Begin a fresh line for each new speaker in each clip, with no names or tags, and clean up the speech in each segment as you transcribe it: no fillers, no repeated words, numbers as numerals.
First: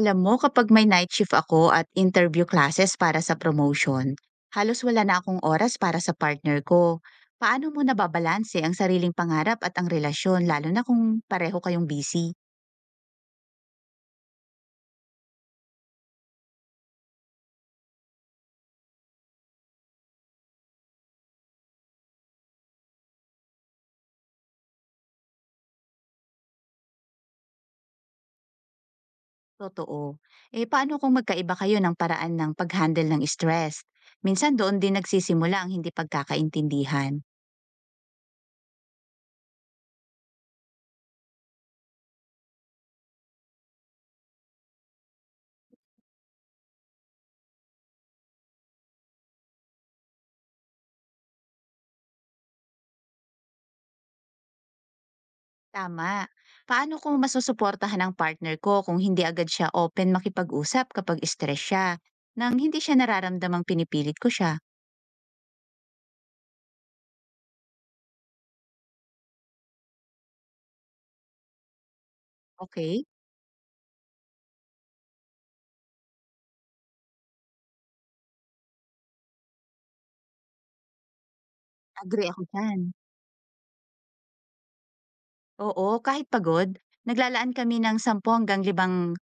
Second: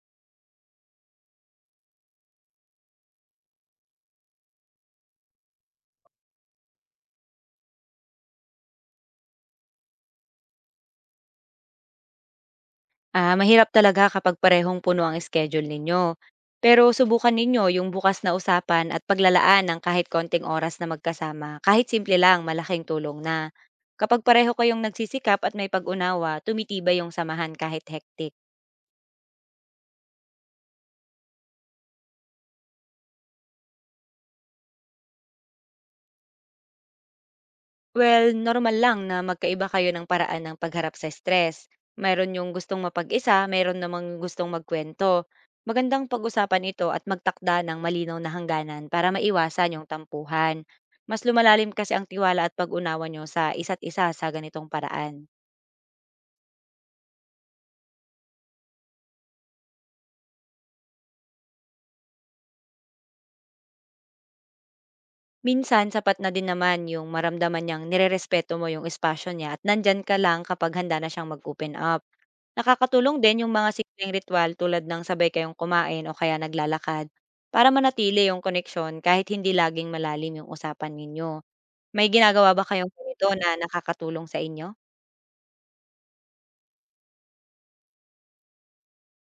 Alam mo, kapag may night shift ako at interview classes para sa promotion, halos wala na akong oras para sa partner ko. Paano mo nababalanse ang sariling pangarap at ang relasyon, lalo na kung pareho kayong busy?
Ah, mahirap talaga kapag parehong puno ang schedule ninyo. Pero subukan ninyo yung bukas na usapan at paglalaan ng kahit konting oras na magkasama. Kahit simple lang, malaking tulong na. Kapag pareho kayong nagsisikap at may pag-unawa, tumitibay yung samahan kahit hektik.
Totoo. Eh, paano kung magkaiba kayo ng paraan ng pag-handle ng stress? Minsan doon din nagsisimula ang hindi pagkakaintindihan.
Well, normal lang na magkaiba kayo ng paraan ng pagharap sa stress. Mayroon yung gustong mapag-isa, mayroon namang gustong magkwento. Magandang pag-usapan ito at magtakda ng malinaw na hangganan para maiwasan yung tampuhan. Mas lumalalim kasi ang tiwala at pag-unawa nyo sa isa't isa sa ganitong paraan.
Tama. Paano ko masusuportahan ang partner ko kung hindi agad siya open makipag-usap kapag stress siya, nang hindi siya nararamdamang pinipilit ko siya?
Minsan sapat na din naman yung maramdaman niyang nirerespeto mo yung espasyo niya at nandiyan ka lang kapag handa na siyang mag-open up.
Okay,
Nakakatulong din yung mga simpleng ritual tulad ng sabay kayong kumain o kaya naglalakad para manatili yung koneksyon kahit hindi laging malalim yung usapan ninyo. May
agree ako
ginagawa ba
dyan.
kayong ganito na nakakatulong sa inyo?
Oo, kahit pagod, naglalaan kami ng 10 hanggang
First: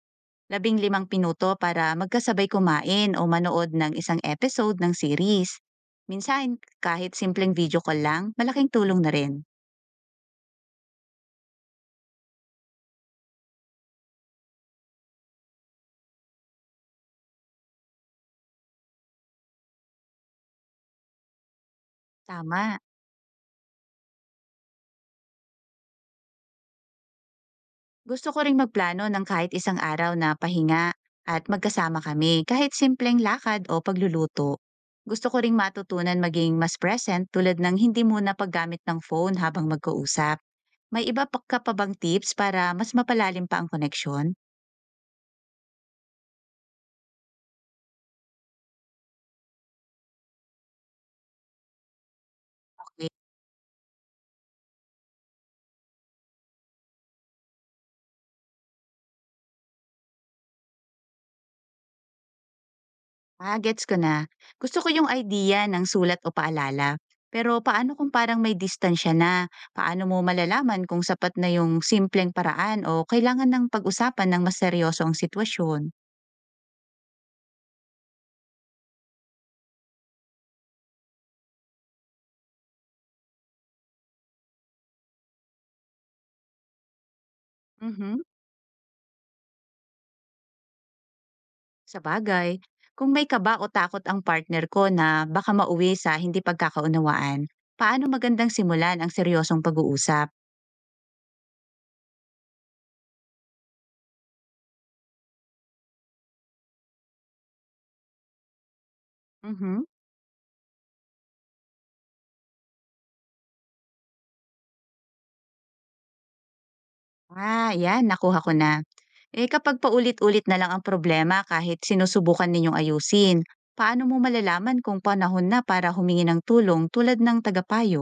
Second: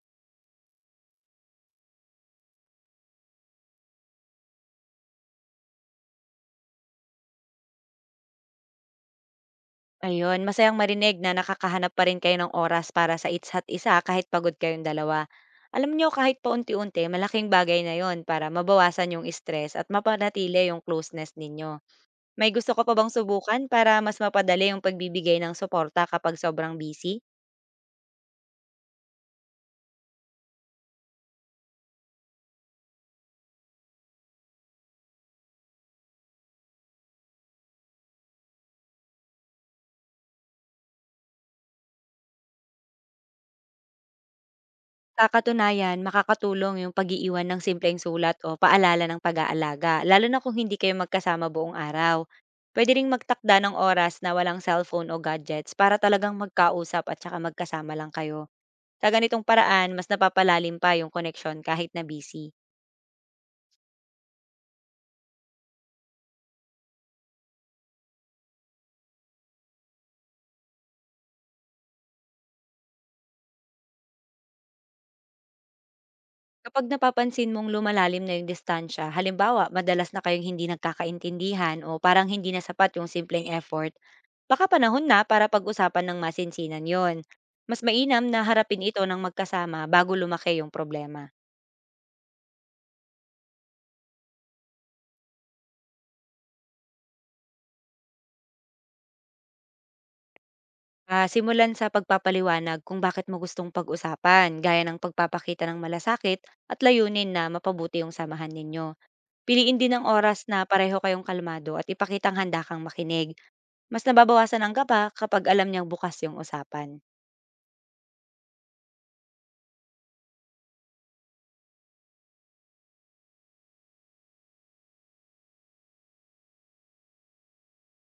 labing limang pinuto para magkasabay kumain o manood ng isang episode ng series. Minsan, kahit simpleng video call lang, malaking tulong na rin.
Ayun, masayang marinig na nakakahanap pa rin kayo ng oras para sa isa't isa kahit pagod kayong dalawa. Alam nyo kahit paunti-unti, malaking bagay na yon para mabawasan yung stress at mapanatili yung closeness ninyo. May gusto
Tama,
ko pa bang subukan para mas mapadali yung pagbibigay ng suporta kapag sobrang busy?
gusto ko ring magplano ng kahit isang araw na pahinga at magkasama kami, kahit simpleng lakad o pagluluto. Gusto ko ring matutunan maging mas present tulad ng hindi muna paggamit ng phone habang magkausap. May iba pa ka pa bang tips para mas mapalalim pa ang koneksyon?
Sa katunayan, makakatulong yung pag-iiwan ng simpleng sulat o paalala ng pag-aalaga, lalo na kung hindi kayo magkasama buong araw. Pwede ring
Okey,
magtakda ng oras na walang cellphone o gadgets para talagang magkausap at saka magkasama lang kayo. Sa ganitong paraan, mas napapalalim pa yung connection kahit na busy.
gets ko na. Gusto ko yung idea ng sulat o paalala. Pero paano kung parang may distansya na? Paano mo malalaman kung sapat na yung simpleng paraan o kailangan ng pag-usapan ng mas seryoso ang sitwasyon?
Kapag napapansin mong lumalalim na yung distansya, halimbawa, madalas na kayong hindi nagkakaintindihan o parang hindi na sapat yung simpleng effort, baka panahon na para pag-usapan ng masinsinan yon. Mas
Mhm.
mainam na harapin ito ng magkasama bago lumaki yung problema.
Sa bagay, kung may kaba o takot ang partner ko na baka mauwi sa hindi pagkakaunawaan, paano magandang simulan ang seryosong pag-uusap?
Ah, simulan sa pagpapaliwanag kung bakit mo gustong pag-usapan, gaya ng pagpapakita ng malasakit at layunin na mapabuti yung samahan ninyo. Piliin
Mhm.
din ang oras na pareho kayong kalmado at ipakitang handa kang makinig. Mas nababawasan ang gaba kapag alam niyang bukas yung usapan.
Ah, 'yan, nakuha ko na. Eh kapag paulit-ulit na lang ang problema kahit sinusubukan ninyong ayusin, paano mo malalaman kung panahon na para humingi ng tulong tulad ng tagapayo?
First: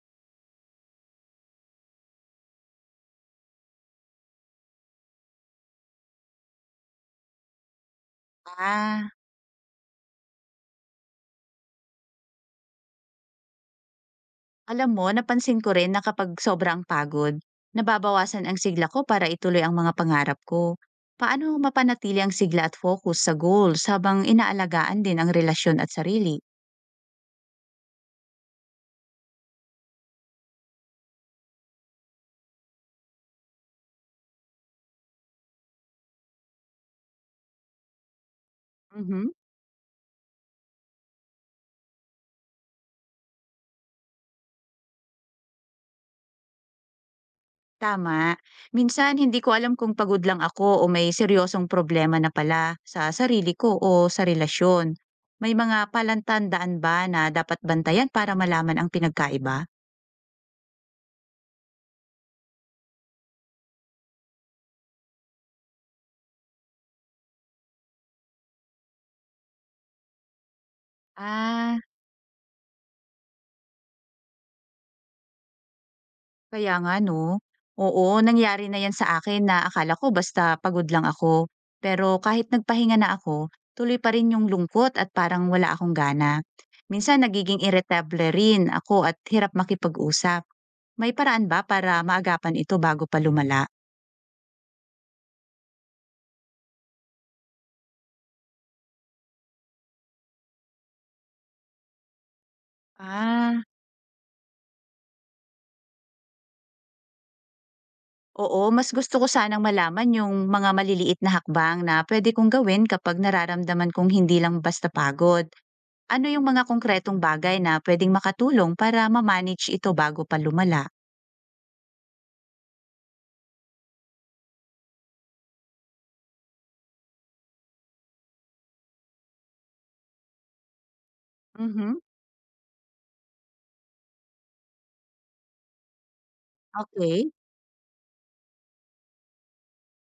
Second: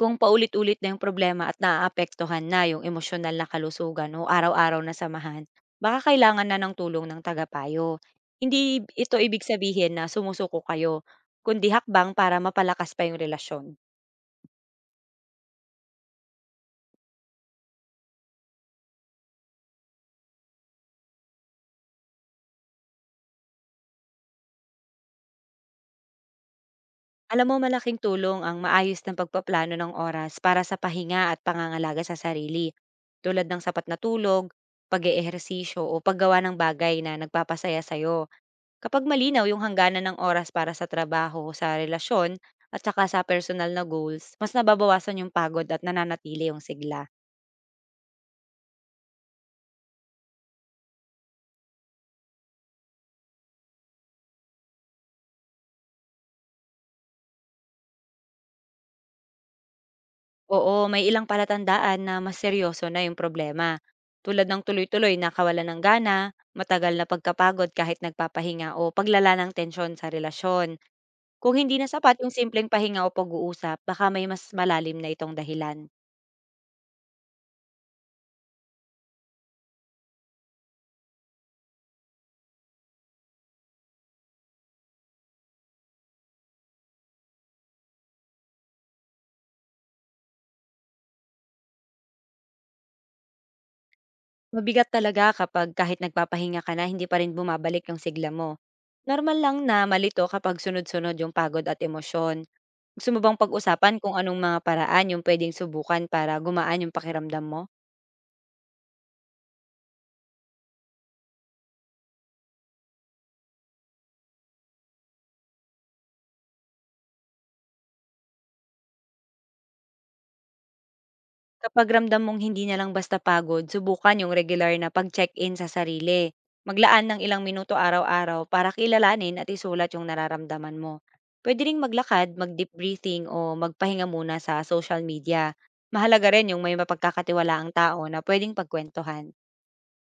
Kung paulit-ulit na yung problema at naaapektuhan na yung emosyonal na kalusugan o araw-araw na samahan, baka kailangan na ng tulong ng tagapayo. Hindi
Ah,
ito ibig sabihin na sumusuko kayo, kundi hakbang para mapalakas pa yung relasyon.
alam mo, napansin ko rin na kapag sobrang pagod, nababawasan ang sigla ko para ituloy ang mga pangarap ko. Paano mapanatili ang sigla at focus sa goals habang inaalagaan din ang relasyon at sarili?
Alam mo, malaking tulong ang maayos ng pagpaplano ng oras para sa pahinga at pangangalaga sa sarili, tulad ng sapat na tulog, pag-eehersisyo o paggawa ng bagay na nagpapasaya sa'yo. Kapag
Mhm.
malinaw yung hangganan ng oras para sa trabaho, sa relasyon, at saka sa personal na goals, mas nababawasan yung pagod at nananatili yung sigla.
Tama. Minsan hindi ko alam kung pagod lang ako o may seryosong problema na pala sa sarili ko o sa relasyon. May mga palantandaan ba na dapat bantayan para malaman ang pinagkaiba?
Oo, may ilang palatandaan na mas seryoso na yung problema. Tulad ng tuloy-tuloy na kawalan ng gana, matagal na pagkapagod kahit nagpapahinga o paglala ng tensyon sa relasyon. Kung hindi
Ah,
na sapat yung simpleng pahinga o pag-uusap, baka may mas malalim na itong dahilan.
kaya nga no. Oo, nangyari na yan sa akin na akala ko basta pagod lang ako. Pero kahit nagpahinga na ako, tuloy pa rin yung lungkot at parang wala akong gana. Minsan nagiging irritable rin ako at hirap makipag-usap. May paraan ba para maagapan ito bago pa lumala?
Mabigat talaga kapag kahit nagpapahinga ka na hindi pa rin bumabalik yung sigla mo. Normal lang na malito kapag sunod-sunod yung pagod at emosyon. Gusto mo bang
Ah,
pag-usapan kung anong mga paraan yung pwedeng subukan para gumaan yung pakiramdam mo?
oo. Mas gusto ko sanang malaman yung mga maliliit na hakbang na pwede kong gawin kapag nararamdaman kong hindi lang basta pagod. Ano yung mga konkretong bagay na pwedeng makatulong para ma-manage ito bago pa lumala?
Kapag ramdam mong hindi na lang basta pagod, subukan yung regular na pag-check-in sa sarili. Maglaan ng ilang minuto araw-araw para kilalanin at isulat yung nararamdaman mo. Pwede ring
Mhm.
maglakad, mag-deep breathing o magpahinga muna sa social media. Mahalaga rin yung may
Okay.
mapagkakatiwalaang tao na pwedeng pagkwentuhan.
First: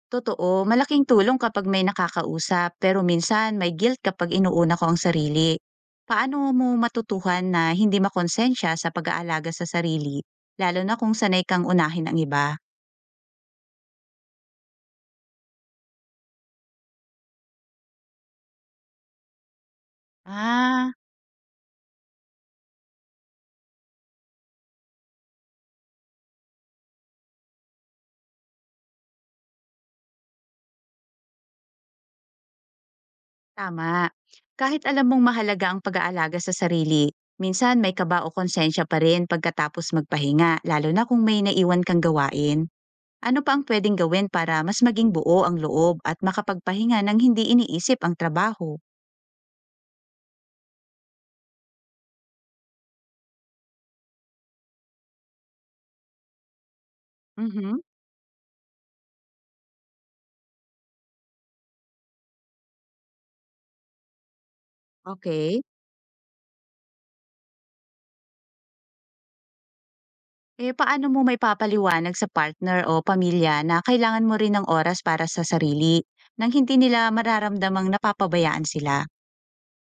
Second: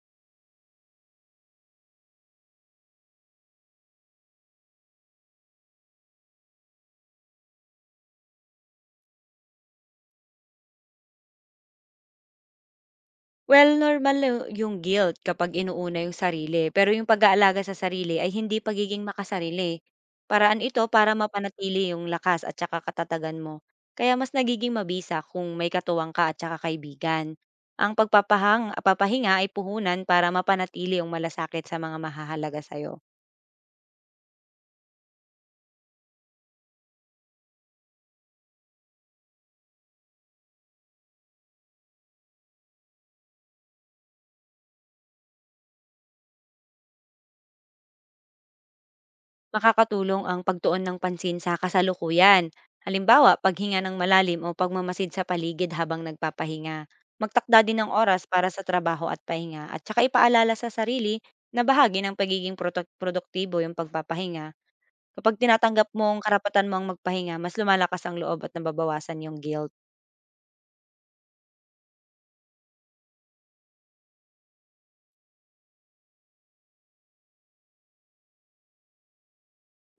Totoo, malaking tulong kapag may nakakausap, pero minsan may guilt kapag inuuna ko ang sarili. Paano mo matutuhan na hindi makonsensya sa pag-aalaga sa sarili, lalo na kung sanay kang unahin ang iba?
Well, normal na yung guilt kapag inuuna yung sarili, pero yung pag-aalaga sa sarili ay hindi pagiging makasarili. Paraan ito
Ah.
para mapanatili yung lakas at saka katatagan mo. Kaya mas nagiging mabisa kung may katuwang ka at saka kaibigan. Ang papahinga ay puhunan para mapanatili yung malasakit sa mga mahahalaga sa'yo.
Tama. Kahit alam mong mahalaga ang pag-aalaga sa sarili, minsan may kaba o konsensya pa rin pagkatapos magpahinga, lalo na kung may naiwan kang gawain. Ano pa ang pwedeng gawin para mas maging buo ang loob at makapagpahinga nang hindi iniisip ang trabaho?
Makakatulong ang pagtuon ng pansin sa kasalukuyan. Halimbawa, paghinga ng malalim o pagmamasid sa paligid habang nagpapahinga. Magtakda din
Mhm.
ng oras para sa trabaho at pahinga at saka ipaalala sa sarili na bahagi ng pagiging produktibo yung pagpapahinga. Kapag
Okay.
tinatanggap mong karapatan mo ang magpahinga, mas lumalakas ang loob at nababawasan yung guilt.
Eh paano mo may papaliwanag sa partner o pamilya na kailangan mo rin ng oras para sa sarili nang hindi nila mararamdamang napapabayaan sila?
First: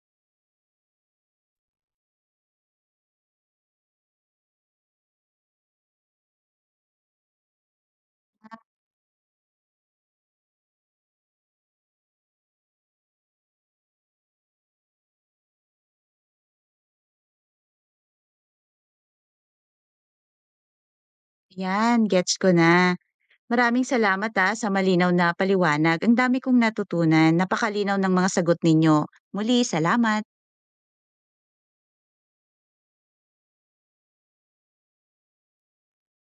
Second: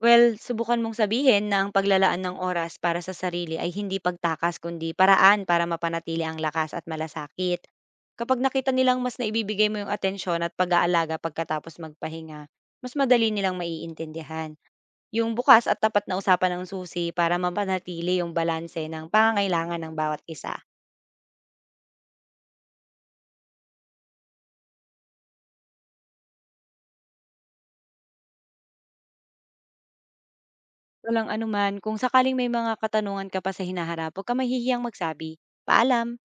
Well, subukan mong sabihin na ang paglalaan ng oras para sa sarili ay hindi pagtakas kundi paraan para mapanatili ang lakas at malasakit. Kapag nakita nilang mas naibibigay mo yung atensyon at pag-aalaga pagkatapos magpahinga, mas madali nilang maiintindihan. Yung bukas at tapat na usapan ng susi para mapanatili yung balanse ng pangangailangan ng bawat isa.
Yan, gets ko na. Maraming salamat ah, sa malinaw na paliwanag. Ang dami kong natutunan. Napakalinaw ng mga sagot ninyo. Muli, salamat.
Walang anuman, kung sakaling may mga katanungan ka pa sa hinaharap, huwag ka mahihiyang magsabi. Paalam!